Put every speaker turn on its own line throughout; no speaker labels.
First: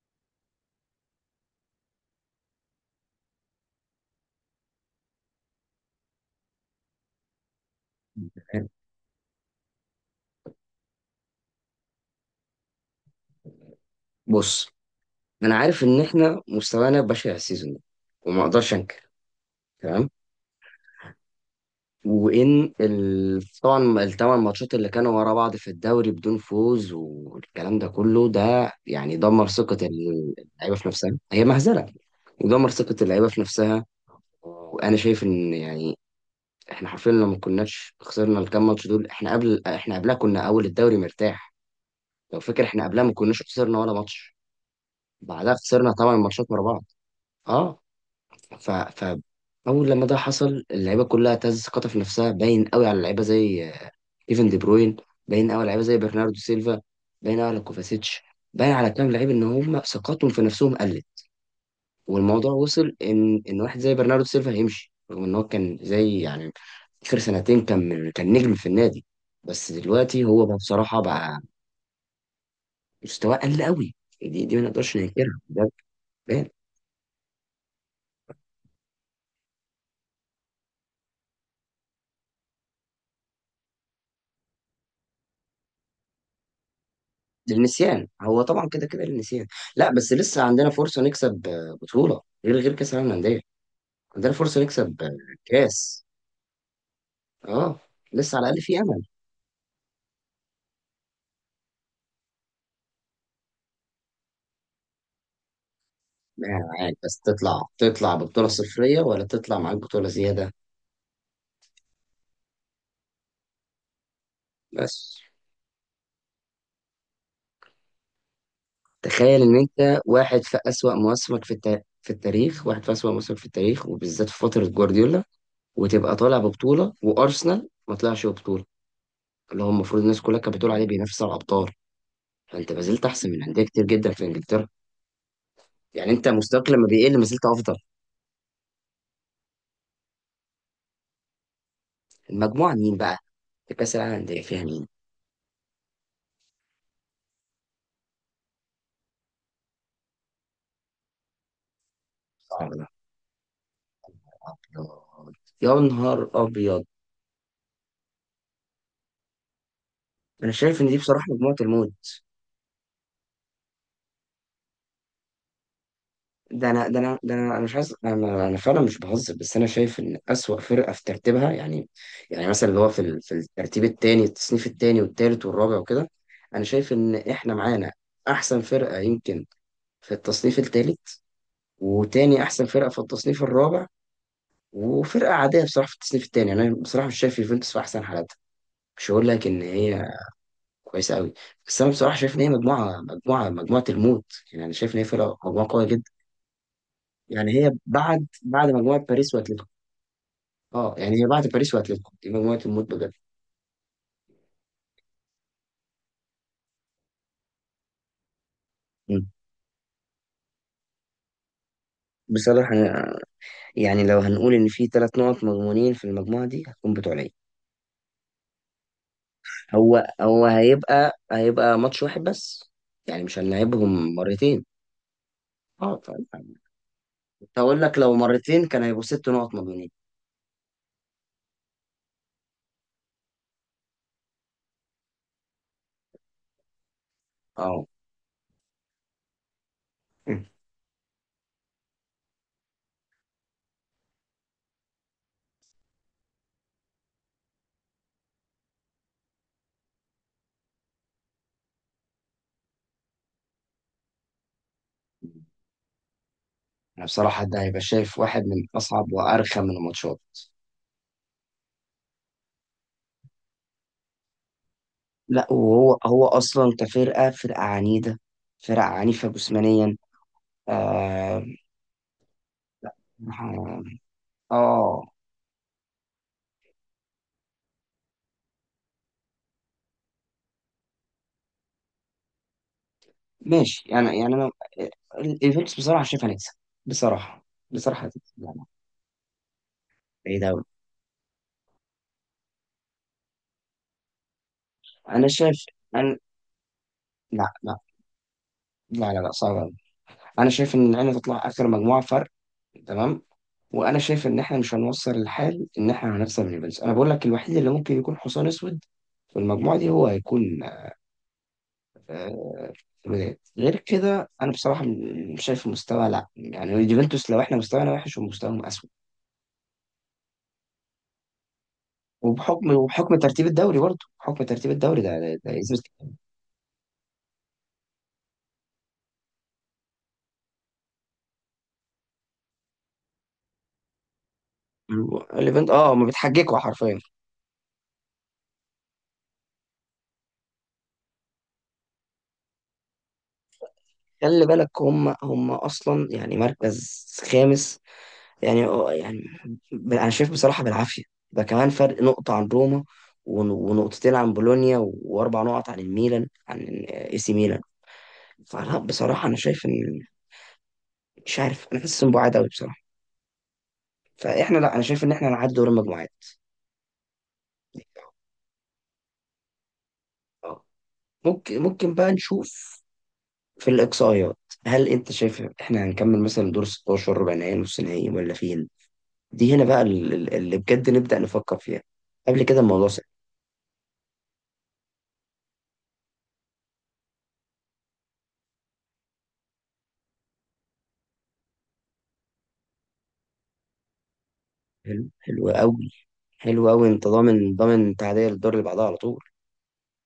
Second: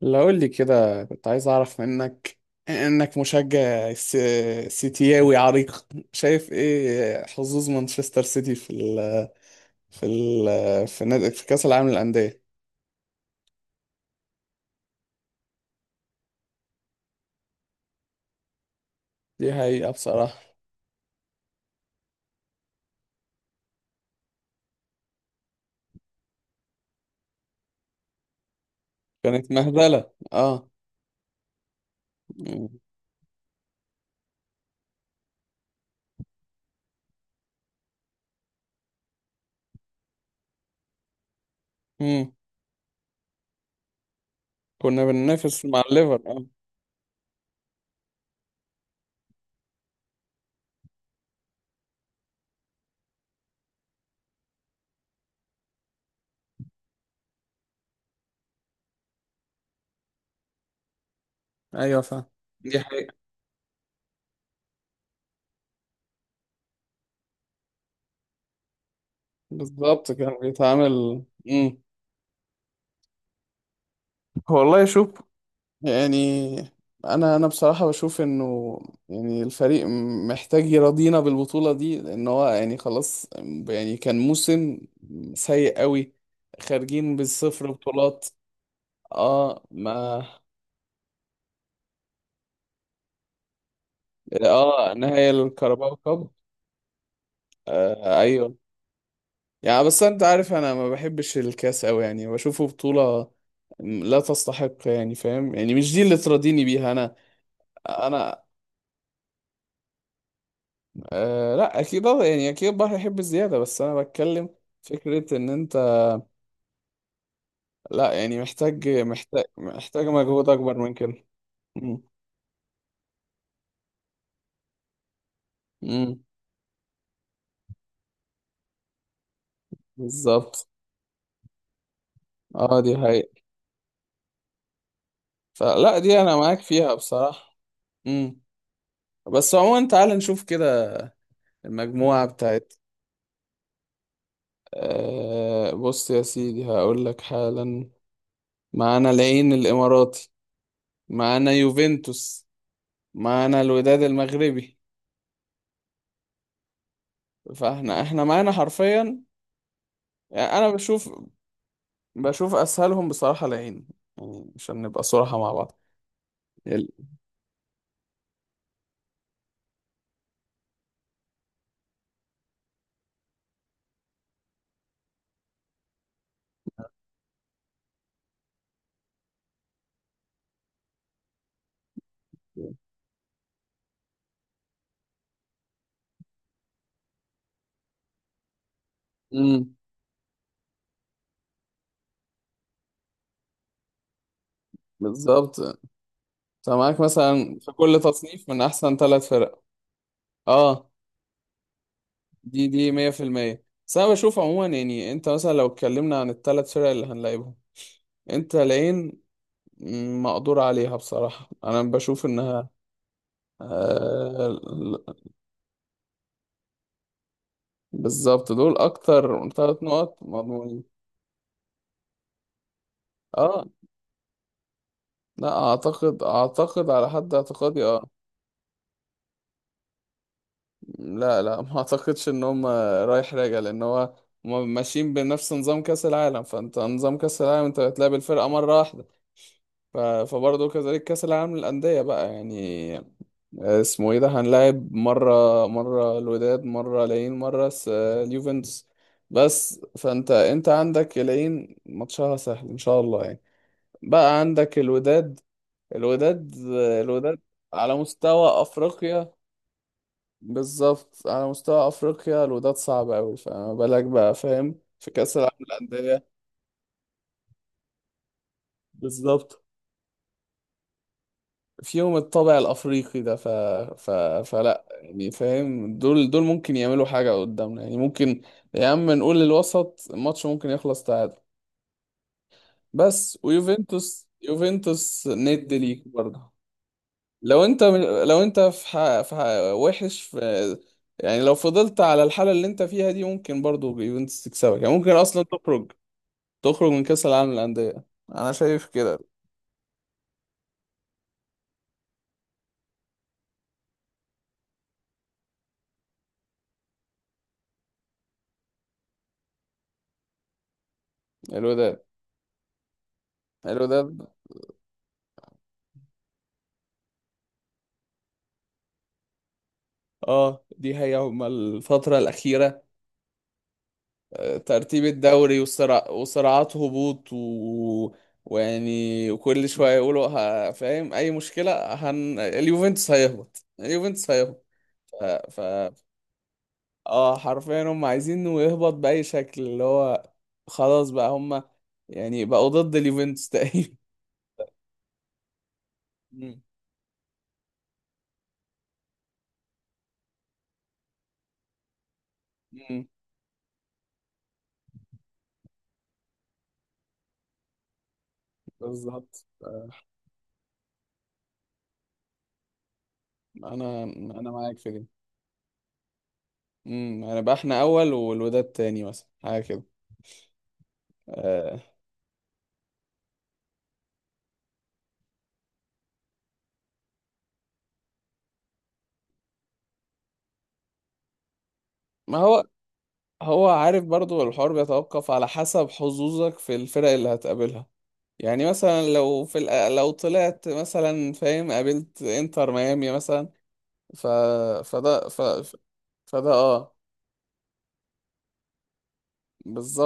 لو قول لي كده كنت عايز اعرف منك انك مشجع سيتياوي عريق. شايف ايه حظوظ مانشستر سيتي في نادي في كأس العالم للأندية؟
بص، انا عارف ان احنا مستوانا بشع السيزون ده وما اقدرش انكر.
دي حقيقة
تمام.
بصراحة.
وان طبعا الـ8 ماتشات اللي كانوا ورا بعض في الدوري بدون فوز والكلام ده كله ده يعني دمر
كانت
ثقة
مهزلة، اه.
اللعيبة في نفسها، هي مهزلة. ودمر ثقة اللعيبة في نفسها. وانا شايف ان يعني احنا حرفيا لو ما كناش خسرنا الكام ماتش دول، احنا قبلها كنا اول الدوري مرتاح.
امم
لو فاكر احنا قبلها ما كناش خسرنا ولا ماتش.
كنا
بعدها
بننافس مع
خسرنا ثمان
الليفر،
ماتشات
اه.
ورا بعض. اه. ف اول لما ده حصل، اللعيبه كلها تهز ثقتها في نفسها. باين قوي على اللعيبه زي كيفن دي بروين. باين قوي على لعيبه زي برناردو سيلفا. باين قوي على كوفاسيتش. باين على كام لعيب ان هم ثقتهم في نفسهم قلت.
ايوه فاهم.
والموضوع
دي
وصل
حقيقة
ان واحد زي برناردو سيلفا هيمشي، رغم ان هو كان زي يعني اخر سنتين كان نجم في النادي. بس
بالظبط.
دلوقتي
كان
هو بقى بصراحه،
بيتعامل.
بقى
امم
مستواه قل قوي. دي ما
والله
نقدرش
شوف،
ننكرها ده. باين.
يعني انا بصراحه بشوف انه يعني الفريق محتاج يرضينا بالبطوله دي، لان هو يعني خلاص. يعني كان موسم سيء قوي، خارجين بالصفر
للنسيان.
بطولات.
هو طبعا كده كده للنسيان.
اه
لا، بس
ما.
لسه عندنا فرصة نكسب بطولة غير كأس العالم للأندية. عندنا فرصة
اه،
نكسب
نهائي الكاراباو
كأس.
كاب.
اه.
آه
لسه على
ايوه.
الأقل في أمل.
يعني بس انت عارف انا ما بحبش الكاس قوي، يعني بشوفه بطوله لا تستحق، يعني فاهم، يعني مش دي اللي ترضيني بيها
معاك.
انا.
بس تطلع
انا
ببطولة صفرية ولا تطلع معاك بطولة زيادة؟
أه لا اكيد، اه، يعني اكيد البحر يحب الزياده، بس انا بتكلم
بس.
فكره ان انت لا يعني محتاج
تخيل
محتاج
إن أنت
محتاج
واحد
مجهود
في
اكبر من
أسوأ
كده.
مواسمك في
مم.
في التاريخ. واحد في أسوأ مواسمك في التاريخ، وبالذات في فترة جوارديولا، وتبقى
مم.
طالع ببطولة وأرسنال ما طلعش ببطولة. اللي هو المفروض الناس كلها كانت
بالظبط،
بتقول عليه بينافس على الأبطال. فأنت
اه.
ما
دي
زلت أحسن
حقيقة،
من أندية كتير جدا في إنجلترا.
فلا
يعني
دي
انت
انا معاك
مستواك لما
فيها
بيقل ما زلت
بصراحه.
افضل.
مم. بس عموما تعال نشوف كده المجموعه بتاعت.
المجموعه مين بقى؟ في كاس العالم الانديه فيها مين؟
أه بص يا سيدي هقول لك حالا. معانا العين الاماراتي، معانا يوفنتوس،
صعب.
معانا الوداد المغربي.
يا نهار ابيض، يا نهار ابيض.
فاحنا معانا حرفيا،
انا
يعني انا
شايف ان دي
بشوف.
بصراحه مجموعه الموت.
بشوف اسهلهم بصراحه العين، يعني عشان نبقى صراحه مع بعض.
ده
ال-
انا ده انا ده انا انا مش عايز، انا فعلا مش بهزر. بس انا شايف ان اسوأ فرقه في ترتيبها يعني. يعني مثلا اللي هو في الترتيب الثاني، التصنيف الثاني والثالث والرابع وكده. انا شايف ان احنا معانا احسن فرقه يمكن في التصنيف الثالث. وتاني احسن فرقه في التصنيف الرابع. وفرقه عاديه بصراحه في التصنيف الثاني. يعني انا بصراحه مش شايف يوفنتوس في احسن حالاتها. مش هقول لك ان
امم.
هي كويسه قوي. بس انا بصراحه شايف ان هي مجموعه الموت. يعني انا شايف ان هي فرقه
بالظبط،
مجموعه قويه جدا.
انت معاك
يعني
مثلا في
هي
كل
بعد
تصنيف من
بعد
احسن
مجموعه
ثلاث
باريس
فرق.
واتلتيكو.
اه،
اه، يعني هي بعد باريس واتلتيكو، دي مجموعه
دي
الموت بجد.
100%. بس انا بشوف عموما، يعني انت مثلا لو اتكلمنا عن الثلاث فرق اللي هنلاعبهم، انت العين.
مم.
مم، مقدور عليها بصراحه، انا بشوف انها.
بصراحة أنا- يعني لو
آه
هنقول إن في
ال-
3 نقط مضمونين في المجموعة دي، هتكون بتوع العين.
بالظبط، دول اكتر ثلاث
هو
نقط
هو
مضمونين.
هيبقى ماتش واحد بس. يعني مش
اه
هنلعبهم مرتين.
لا
اه،
اعتقد،
فاهم.
اعتقد على حد
كنت هقول
اعتقادي،
لك
اه.
لو مرتين كان هيبقوا 6 نقط مضمونين.
لا لا، ما اعتقدش ان هم رايح راجع، لان هو هم ماشيين بنفس نظام كاس العالم، فانت نظام كاس العالم انت
اه.
بتلعب الفرقه مره واحده. فبرضه كذلك كاس العالم للانديه بقى، يعني آه، اسمه ايه ده، هنلاعب مره. مره الوداد، مره العين، اليوفنتوس. بس فانت انت عندك العين ماتشها سهل ان شاء الله، يعني. بقى عندك الوداد. الوداد، آه،
أنا
الوداد.
بصراحة ده هيبقى
على
شايف واحد
مستوى
من أصعب
افريقيا.
وأرخم من الماتشات.
بالظبط، على مستوى افريقيا الوداد صعب قوي، فما بالك بقى، فاهم، في كاس
لا،
العالم
وهو
للانديه.
هو أصلا كفرقة، فرقة عنيدة. فرقة عنيفة
بالظبط.
جسمانيا. آه,
فيهم الطابع الافريقي ده. ف... فلا
آه،
يعني فاهم، دول ممكن يعملوا حاجه قدامنا، يعني ممكن. يا عم نقول للوسط الماتش ممكن يخلص تعادل. بس
ماشي، يعني
ويوفنتوس،
يعني أنا.
يوفنتوس ند
الإيفنتس بصراحة
ليك
شايف
برضه.
هنكسب بصراحة.
لو انت،
بصراحة هتكسب.
لو
لا،
انت
لا،
في ح... في ح... وحش في،
بعيد أوي.
يعني لو فضلت على الحاله اللي انت فيها دي ممكن برضه يوفنتوس تكسبك، يعني ممكن
أنا
اصلا
شايف،
تخرج،
أنا
تخرج من كأس العالم
لا، لا،
للأندية. أنا شايف
لا،
كده.
لا، لا، صعب أوي. أنا شايف إن العين تطلع آخر مجموعة فرق. تمام. وانا شايف ان احنا مش هنوصل الحال ان احنا هنخسر من البنز. انا بقول لك الوحيد اللي ممكن يكون حصان اسود في المجموعه دي هو هيكون
الوداد،
الوداد. غير كده
الوداد،
انا بصراحه مش شايف المستوى. لا يعني اليوفنتوس لو احنا مستوانا وحش ومستواهم اسود.
اه دي هي هما الفترة
وبحكم
الأخيرة.
وبحكم ترتيب الدوري، برضه بحكم
آه،
ترتيب الدوري،
ترتيب
ده
الدوري
يثبت.
والصراع، وصراعات هبوط، ويعني، وكل شوية يقولوا فاهم أي مشكلة اليوفنتوس هيهبط، اليوفنتوس هيهبط. ف... ف...
الايفنت، اه، ما بتحججوا حرفيا.
اه حرفيا هم عايزينه يهبط بأي شكل، اللي هو خلاص بقى هم، يعني بقوا ضد اليوفنتوس تقريبا.
خلي بالك هم اصلا يعني
مم.
مركز خامس. يعني، يعني، انا شايف بصراحه بالعافيه. ده كمان فرق نقطه عن روما.
مم.
ونقطتين عن بولونيا، واربع نقط عن الميلان، عن AC ميلان. فلا بصراحه انا
بالظبط،
شايف ان... مش عارف، انا حاسس ان بعاد قوي بصراحه.
انا
فاحنا، لا،
معاك
انا
في
شايف
دي.
ان احنا نعدي دور المجموعات.
امم، هنبقى احنا اول والوداد تاني مثلا، حاجه كده.
آه. ممكن
آه.
ممكن بقى نشوف في الاقصائيات. هل انت شايف احنا هنكمل مثلا دور 16، ربع نهائي، نص نهائي، ولا فين؟ دي هنا بقى اللي بجد نبدا نفكر فيها.
ما
قبل كده
هو.
الموضوع سهل.
هو عارف برضو الحوار بيتوقف على حسب حظوظك في الفرق اللي هتقابلها. يعني مثلا لو طلعت مثلا فاهم قابلت انتر ميامي مثلا، ف
حلو،
فده ف...
حلو
ف-
قوي.
فده
حلو قوي،
اه.
انت ضامن، ضامن تعدية للدور اللي بعدها على طول.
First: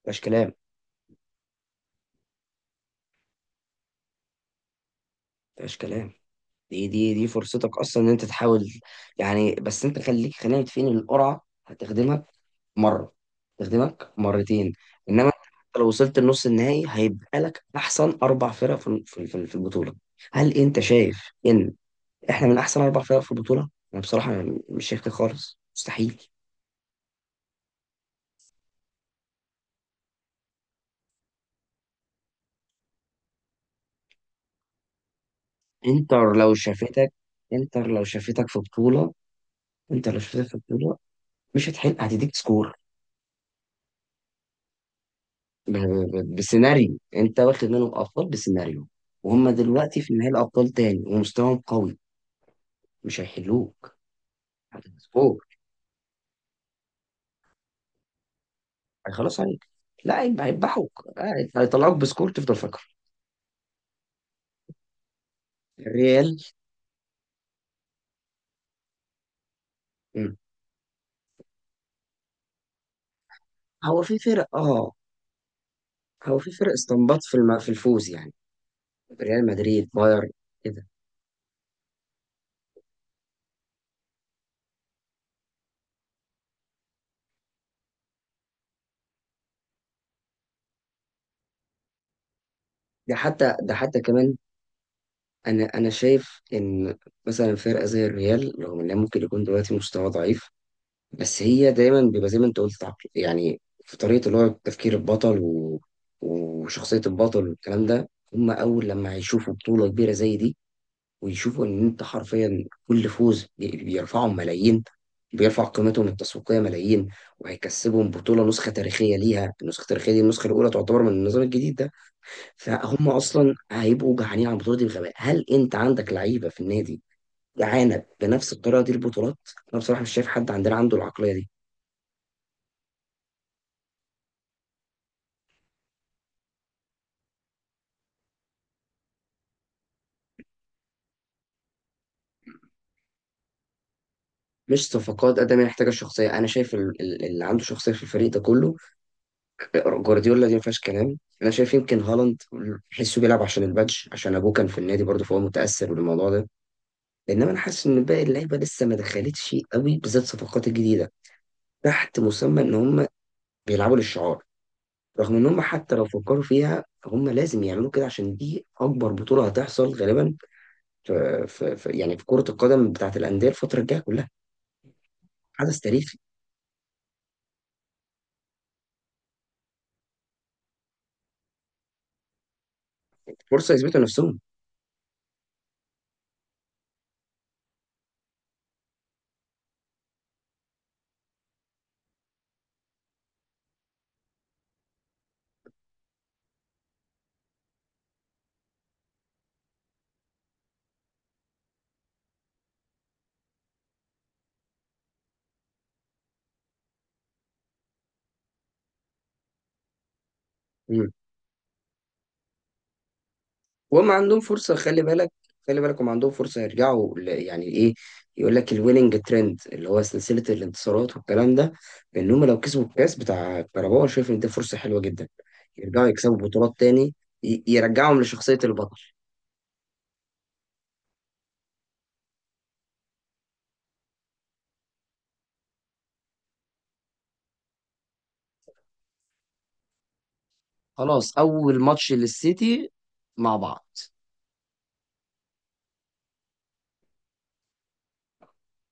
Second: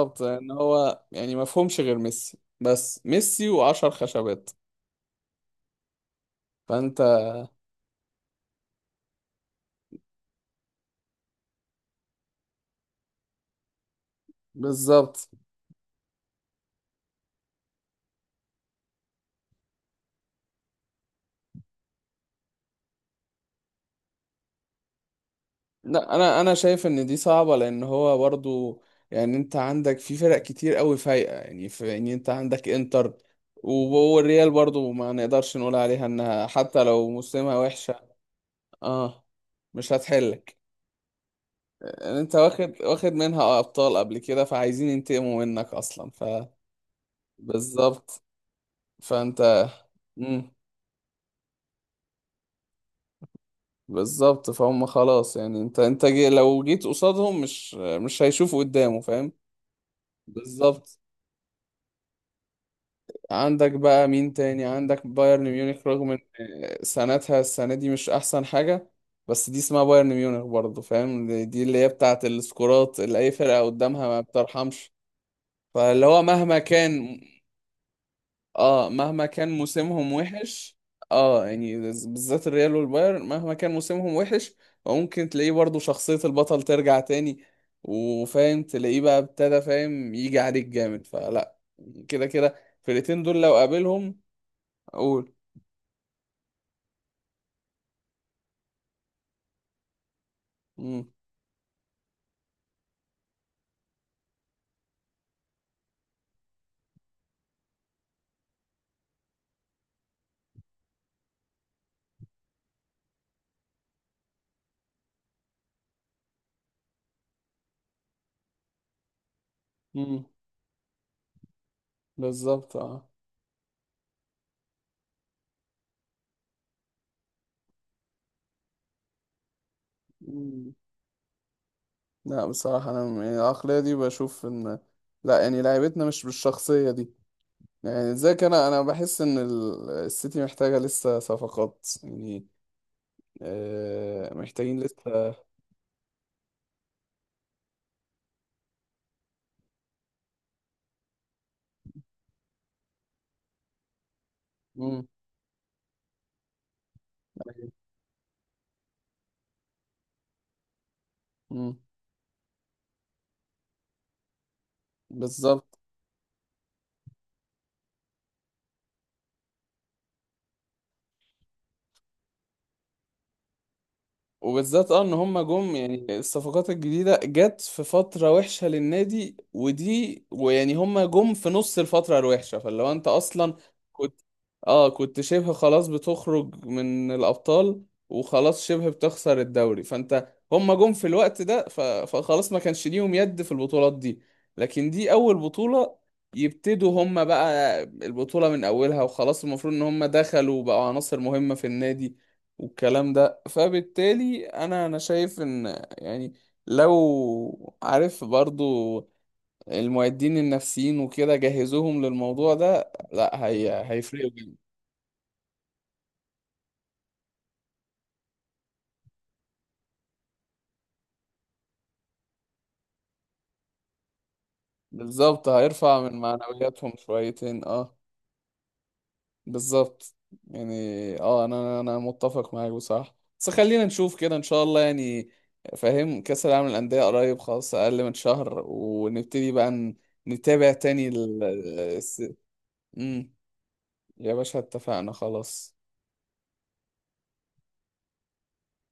مفيهاش
ان
كلام،
هو يعني مفهومش غير ميسي، بس ميسي وعشر خشبات.
مفيهاش كلام. دي
فانت،
دي دي فرصتك اصلا ان انت تحاول. يعني بس انت خلينا متفقين ان القرعه هتخدمك مره، تخدمك مرتين. انما
بالظبط.
انت حتى لو وصلت لنص النهائي هيبقى لك احسن 4 فرق في البطوله. هل انت شايف ان احنا من احسن 4 فرق في البطوله؟ انا بصراحه مش شايف كده خالص.
لا
مستحيل.
انا، شايف ان دي صعبه، لان هو برضو، يعني انت عندك في فرق كتير قوي فايقه، يعني في، يعني انت عندك انتر، والريال برضو ما نقدرش نقول عليها
انتر
انها
لو
حتى لو
شافتك
موسمها
انتر
وحشه.
لو شافتك في بطوله.
اه مش
انتر لو شافتك
هتحلك.
في بطوله مش هتحل،
يعني انت
هتديك
واخد،
سكور.
منها ابطال قبل كده، فعايزين ينتقموا منك اصلا، ف
بسيناريو انت واخد منهم
بالظبط.
ابطال، بسيناريو.
فانت،
وهم دلوقتي في نهائي
مم.
الابطال تاني ومستواهم قوي. مش هيحلوك.
بالظبط، فهم
هتديك
خلاص،
سكور،
يعني انت جي، لو جيت قصادهم مش مش هيشوفوا قدامه، فاهم.
هيخلص عليك. لا،
بالظبط.
هيذبحوك، هيطلعوك بسكور تفضل فاكره.
عندك بقى مين تاني؟ عندك بايرن ميونخ، رغم ان
الريال.
سنتها السنة دي مش احسن حاجة، بس دي اسمها بايرن
مم.
ميونخ برضه، فاهم، دي اللي هي بتاعة السكورات اللي اي فرقة
هو
قدامها
في
ما
فرق، اه.
بترحمش. فاللي هو
هو في
مهما
فرق استنباط
كان،
في الفوز يعني.
اه مهما
ريال
كان
مدريد،
موسمهم
بايرن،
وحش،
كده.
اه يعني بالذات الريال والبايرن مهما كان موسمهم وحش. وممكن تلاقيه برضه شخصية البطل ترجع تاني، وفاهم تلاقيه بقى ابتدى فاهم يجي عليك جامد، فلا، كده كده
ده
الفرقتين دول لو
حتى، ده حتى
قابلهم.
كمان.
قول.
انا شايف ان مثلا فرقه زي الريال، رغم انها ممكن يكون دلوقتي مستوى ضعيف.
مم.
بس هي دايما بيبقى زي ما انت قلت يعني في طريقة اللي هو تفكير البطل و... وشخصية البطل والكلام ده، هم أول لما هيشوفوا بطولة كبيرة زي دي. ويشوفوا إن أنت حرفيا كل فوز بيرفعهم ملايين. بيرفع قيمتهم التسويقية ملايين. وهيكسبهم بطولة نسخة تاريخية ليها. النسخة التاريخية دي،
مم.
النسخة الأولى، تعتبر من النظام الجديد ده.
بالظبط، اه.
فهم أصلا هيبقوا جعانين على البطولة دي بغباء. هل أنت عندك لعيبة في النادي جعانة بنفس الطريقة دي البطولات؟ أنا بصراحة مش شايف حد
مم.
عندنا عنده العقلية دي.
لا بصراحة، يعني العقلية دي بشوف إن، لا يعني لعيبتنا مش بالشخصية دي، يعني ازيك، أنا بحس إن السيتي محتاجة لسه صفقات، يعني آه محتاجين
مش
لسه.
صفقات قد ما هي محتاجه شخصيه. انا شايف اللي عنده شخصيه في الفريق ده كله. جوارديولا، دي ما فيهاش كلام. انا شايف يمكن هالاند حسه بيلعب عشان البادج، عشان ابوه كان في النادي
مم.
برضه، فهو متاثر بالموضوع ده. انما انا حاسس ان باقي اللعيبه لسه ما دخلتش قوي، بالذات الصفقات الجديده.
مم.
تحت مسمى ان هم بيلعبوا للشعار. رغم ان هم
بالظبط.
حتى لو فكروا فيها، هم لازم يعملوا كده عشان دي اكبر بطوله هتحصل غالبا. يعني في كره القدم بتاعت الانديه الفتره الجايه كلها.
وبالذات اه ان هم جم،
حدث
يعني
تاريخي،
الصفقات الجديده جت في فتره وحشه للنادي، ودي ويعني هم جم في نص الفتره الوحشه، فلو انت اصلا
فرصه يثبتوا
كنت،
نفسهم.
اه كنت شبه خلاص بتخرج من الابطال، وخلاص شبه بتخسر الدوري، فانت هم جم في الوقت ده، فخلاص ما كانش ليهم يد في البطولات دي. لكن دي اول بطوله يبتدوا هم بقى البطوله من اولها، وخلاص المفروض ان هم دخلوا وبقوا عناصر مهمه في النادي، والكلام ده. فبالتالي انا شايف ان يعني، لو عارف برضو المعدين النفسيين وكده جهزوهم للموضوع ده، لا هي
وهم
هيفرقوا
عندهم
جدا.
فرصة، خلي بالك، خلي بالك هم عندهم فرصة يرجعوا يعني ايه؟ يقول لك الويننج ترند، اللي هو سلسلة الانتصارات والكلام ده. ان هم لو كسبوا الكاس بتاع كاراباو، أنا شايف ان دي فرصة حلوة جدا.
بالظبط، هيرفع
يرجعوا
من
يكسبوا بطولات
معنوياتهم
تاني.
شويتين، اه.
يرجعهم لشخصية البطل.
بالظبط، يعني اه انا متفق معاك بصراحة، بس خلينا نشوف كده ان شاء الله، يعني فاهم كأس العالم للأندية قريب خلاص، اقل من شهر ونبتدي بقى نتابع تاني
خلاص، اول ماتش للسيتي،
مم.
مع بعض.
يا باشا اتفقنا خلاص.